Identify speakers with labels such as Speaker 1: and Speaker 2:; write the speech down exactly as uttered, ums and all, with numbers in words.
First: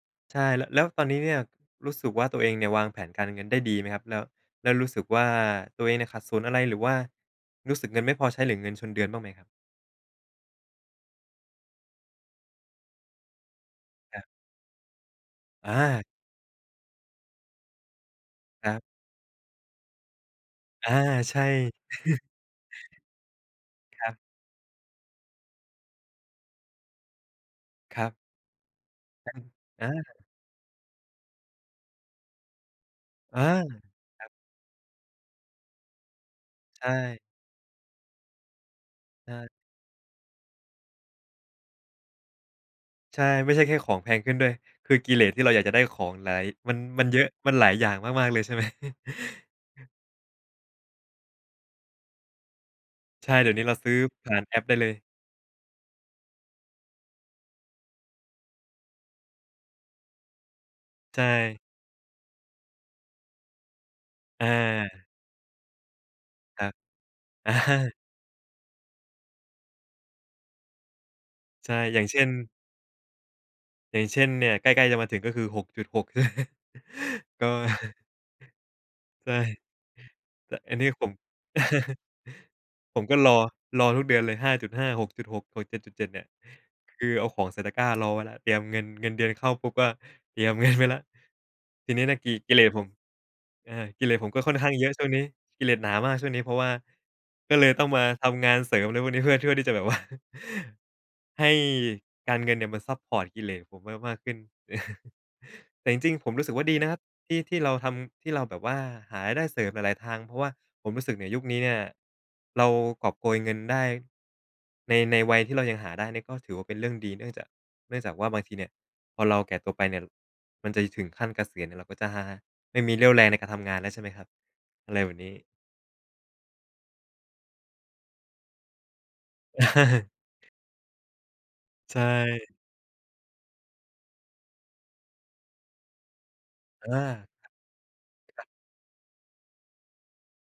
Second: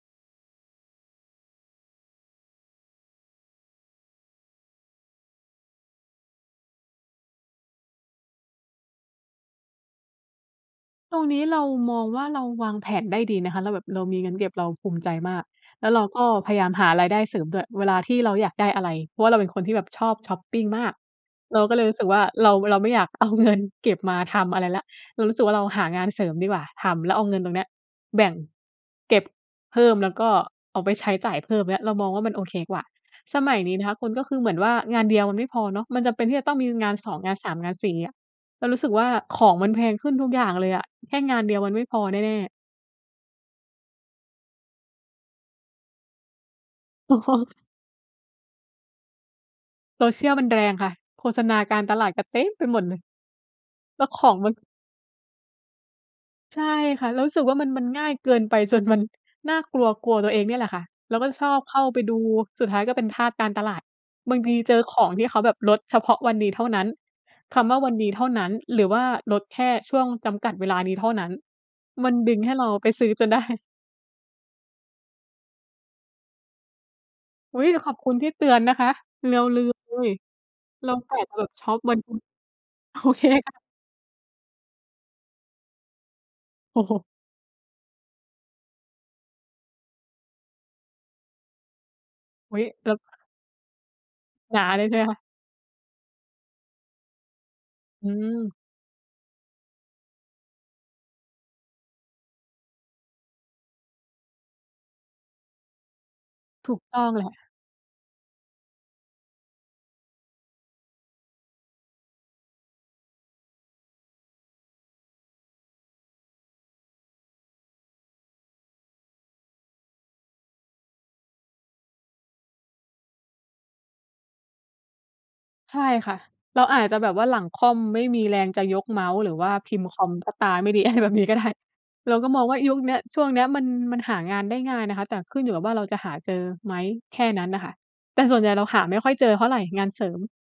Speaker 1: ใช่ ล แล้วตอนนี้เนี่ยรู้สึกว่าตัวเองเนี่ย วางแผนการเงินได้ดีไหมครับ? แล้ว แล้วรู้สึกว่าตัวเองเนี่ยขัดสนอะไร? หรือว่ารู้สึกเงินไม่พอใช้ หรือเงินชนเดือนบ้างไหมครับ?
Speaker 2: ตรงนี้เรามองว่า เราวางแผนได้ดีนะคะ เราแบบเราม
Speaker 1: ค
Speaker 2: ี
Speaker 1: รับ
Speaker 2: เงินเก็บ เราภูมิใจมาก
Speaker 1: อ
Speaker 2: แล้วเร
Speaker 1: า
Speaker 2: าก็พยายามหารายได้เสริมด้วย เวลาที่เราอยากได
Speaker 1: ค
Speaker 2: ้
Speaker 1: รั
Speaker 2: อ
Speaker 1: บ
Speaker 2: ะไร เพราะว่าเราเป็นคนที่แบบชอบช็อปปิงม
Speaker 1: อ
Speaker 2: า
Speaker 1: า
Speaker 2: ก
Speaker 1: ใช่
Speaker 2: เราก็เลยรู้สึกว่าเรา เราไม่อยากเอาเงินเก็บ
Speaker 1: ครั
Speaker 2: ม
Speaker 1: บ
Speaker 2: าทำอะไรแล้ว เรารู้สึกว่าเราหางานเสริมดีกว่า ทำแล้วเอาเงินตรงเนี้ย
Speaker 1: ครับ
Speaker 2: แบ่ง เก็บ
Speaker 1: แบ่ง
Speaker 2: เพ
Speaker 1: อ
Speaker 2: ิ่
Speaker 1: า
Speaker 2: ม แล้วก็เอาไว้ใช้จ่ายเพิ่ม เงี้ย เรามองว่ามันโอเคกว่า ส
Speaker 1: อา
Speaker 2: มัยนี้นะคะคุณ ก
Speaker 1: ค
Speaker 2: ็
Speaker 1: รับ
Speaker 2: คือเหมือนว่างานเดียวมันไม่พอเนาะ มันจำเป็นที่จะต้องมี
Speaker 1: ใช
Speaker 2: งาน สอง
Speaker 1: ่
Speaker 2: งาน สาม งาน สี่ เงี้ย เรารู้สึกว่า
Speaker 1: ใช
Speaker 2: ข
Speaker 1: ่
Speaker 2: องมันแพงขึ้นทุกอย่างเลยอะ แค่งานเดียวมันไม่พอแน่ ๆ
Speaker 1: ใช่ ไม่ใช่แค่ของแพงขึ้นด้วย คือกิเลสที่เราอยากจะได้ของหลาย มัน มัน
Speaker 2: อ
Speaker 1: เยอะ
Speaker 2: ๋
Speaker 1: ม
Speaker 2: อ
Speaker 1: ันหลายอย่างมาก ๆ เลยใช่ไหม?
Speaker 2: Social มันแรงค่ะ โฆษณาการตลาดก็เต็มไปหมดเลย
Speaker 1: ใช่ เดี๋ยวนี้เราซื้อ
Speaker 2: แล้วข
Speaker 1: ผ
Speaker 2: อ
Speaker 1: ่
Speaker 2: ง
Speaker 1: าน
Speaker 2: มั
Speaker 1: แอ
Speaker 2: น
Speaker 1: ปได้เลย
Speaker 2: ใช่ค่ะ เรารู้สึกว่ามัน มันง่ายเกินไปจนมันน่ากลัว กลัวตัวเองเนี่ยแหละค่ะ เร
Speaker 1: ใ
Speaker 2: า
Speaker 1: ช
Speaker 2: ก็ชอ
Speaker 1: ่
Speaker 2: บเข้าไปดู สุดท้ายก็เป็นทาสการตลาด บางทีเจอ
Speaker 1: อ
Speaker 2: ข
Speaker 1: า
Speaker 2: องที่เขาแบบลดเฉพาะวันนี้เ
Speaker 1: ค
Speaker 2: ท
Speaker 1: ร
Speaker 2: ่า
Speaker 1: ับ
Speaker 2: นั้น
Speaker 1: อ
Speaker 2: คำว่าวั
Speaker 1: า
Speaker 2: นนี้เท่านั้น หรือว่าลดแค่ช่วงจำกัดเวลานี้เท่านั้น
Speaker 1: ใช่ อย่า
Speaker 2: ม
Speaker 1: ง
Speaker 2: ั
Speaker 1: เ
Speaker 2: น
Speaker 1: ช่น
Speaker 2: ดึงให้เราไปซื้อจน ได้
Speaker 1: อย่างเช่น เนี่ยใกล้ ๆ จะมาถึงก็คือ หกจุดหก ก็
Speaker 2: อุ๊ย! ขอบคุณที่เตือนนะคะ
Speaker 1: ใช
Speaker 2: เร
Speaker 1: ่
Speaker 2: าลืมเลย
Speaker 1: แต่อันนี
Speaker 2: เ
Speaker 1: ้
Speaker 2: รา
Speaker 1: ผ
Speaker 2: ก
Speaker 1: ม
Speaker 2: ะจะแบบช็อปวัน โอ
Speaker 1: ผมก็
Speaker 2: เค
Speaker 1: รอ
Speaker 2: ค่ะ
Speaker 1: รอทุกเดือนเลย ห้าจุดห้า หกจุดหก หก เจ็ดจุดเจ็ด เนี่ย คือเอาของใส่ตะกร้ารอไว้แล้ว เตรียมเงิน เงินเดือนเข้าปุ๊บก็เตรียม เงินไว้แล้ว ทีนี้เนี่ยกิ ก
Speaker 2: อ
Speaker 1: ิ
Speaker 2: ุ
Speaker 1: เ
Speaker 2: ๊
Speaker 1: ล
Speaker 2: ย
Speaker 1: สผม
Speaker 2: เรา
Speaker 1: อา กิเลสผมก็ค่
Speaker 2: ห
Speaker 1: อ
Speaker 2: น
Speaker 1: น
Speaker 2: า
Speaker 1: ข้าง
Speaker 2: เ
Speaker 1: เ
Speaker 2: ล
Speaker 1: ยอ
Speaker 2: ยใ
Speaker 1: ะ
Speaker 2: ช่ไ
Speaker 1: ช
Speaker 2: หม
Speaker 1: ่วง
Speaker 2: ค
Speaker 1: นี
Speaker 2: ะ?
Speaker 1: ้ กิเลสหนามากช่วงนี้ เพราะว่า ก็เลยต้องมา
Speaker 2: อื
Speaker 1: ทำง
Speaker 2: ม
Speaker 1: านเสริมอะไรพวกนี้ เพื่อ เพื่อที่จะแบบ ว่า ให้การเงินเนี่ยมันซัปพอร์ตกิเลสผมมาก ๆ ขึ้น แต่จริง ๆ ผมรู้สึกว่า
Speaker 2: ถ
Speaker 1: ด
Speaker 2: ู
Speaker 1: ี
Speaker 2: ก
Speaker 1: นะค
Speaker 2: ต
Speaker 1: รับ
Speaker 2: ้องแหล
Speaker 1: ที่
Speaker 2: ะ
Speaker 1: ที่เราทำ ที่เราแบบว่าหารายได้เสริมหลาย ๆ ทาง เพราะว่าผมรู้สึกนี่ยุคนี้เนี่ย เรากอบโกยเงินได้ ใน ในวัยที่เรายังหาได้เนี่ย ก็ถือว่าเป็นเรื่องดี เนื่องจาก เนื่องจากว่าบางทีเนี่ย พอเราแก่ตัวไปเนี่ย มันจะถึงขั้นเกษียณเนี่ย เราก็จะไม่มีเรี่ยวแรงในการทำงานแล้ว ใช่ไหมครับ? อะไรแบบนี้
Speaker 2: ใช่ค่ะ เราอาจจะแบบว่าหลังค่อมไม่มีแรงจะยกเมาส์ หรือว่าพิมพ์คอมเพราะตาไม่ดี อะไรแบบนี้ก็ได้
Speaker 1: ใช
Speaker 2: เราก็มอง
Speaker 1: ่
Speaker 2: ว่ายุคเนี้ย ช่วงเนี้ยมัน มันหางานได้ง่ายนะคะ แต่ขึ้นอยู่กับว่าเราจะหาเจอไหม
Speaker 1: เออ
Speaker 2: แค่นั้นน่ะค่ะ แต่ส่ว
Speaker 1: อ
Speaker 2: นใ
Speaker 1: า
Speaker 2: หญ่เราหาไม่ค่อยเจอเท่าไรงานเสริม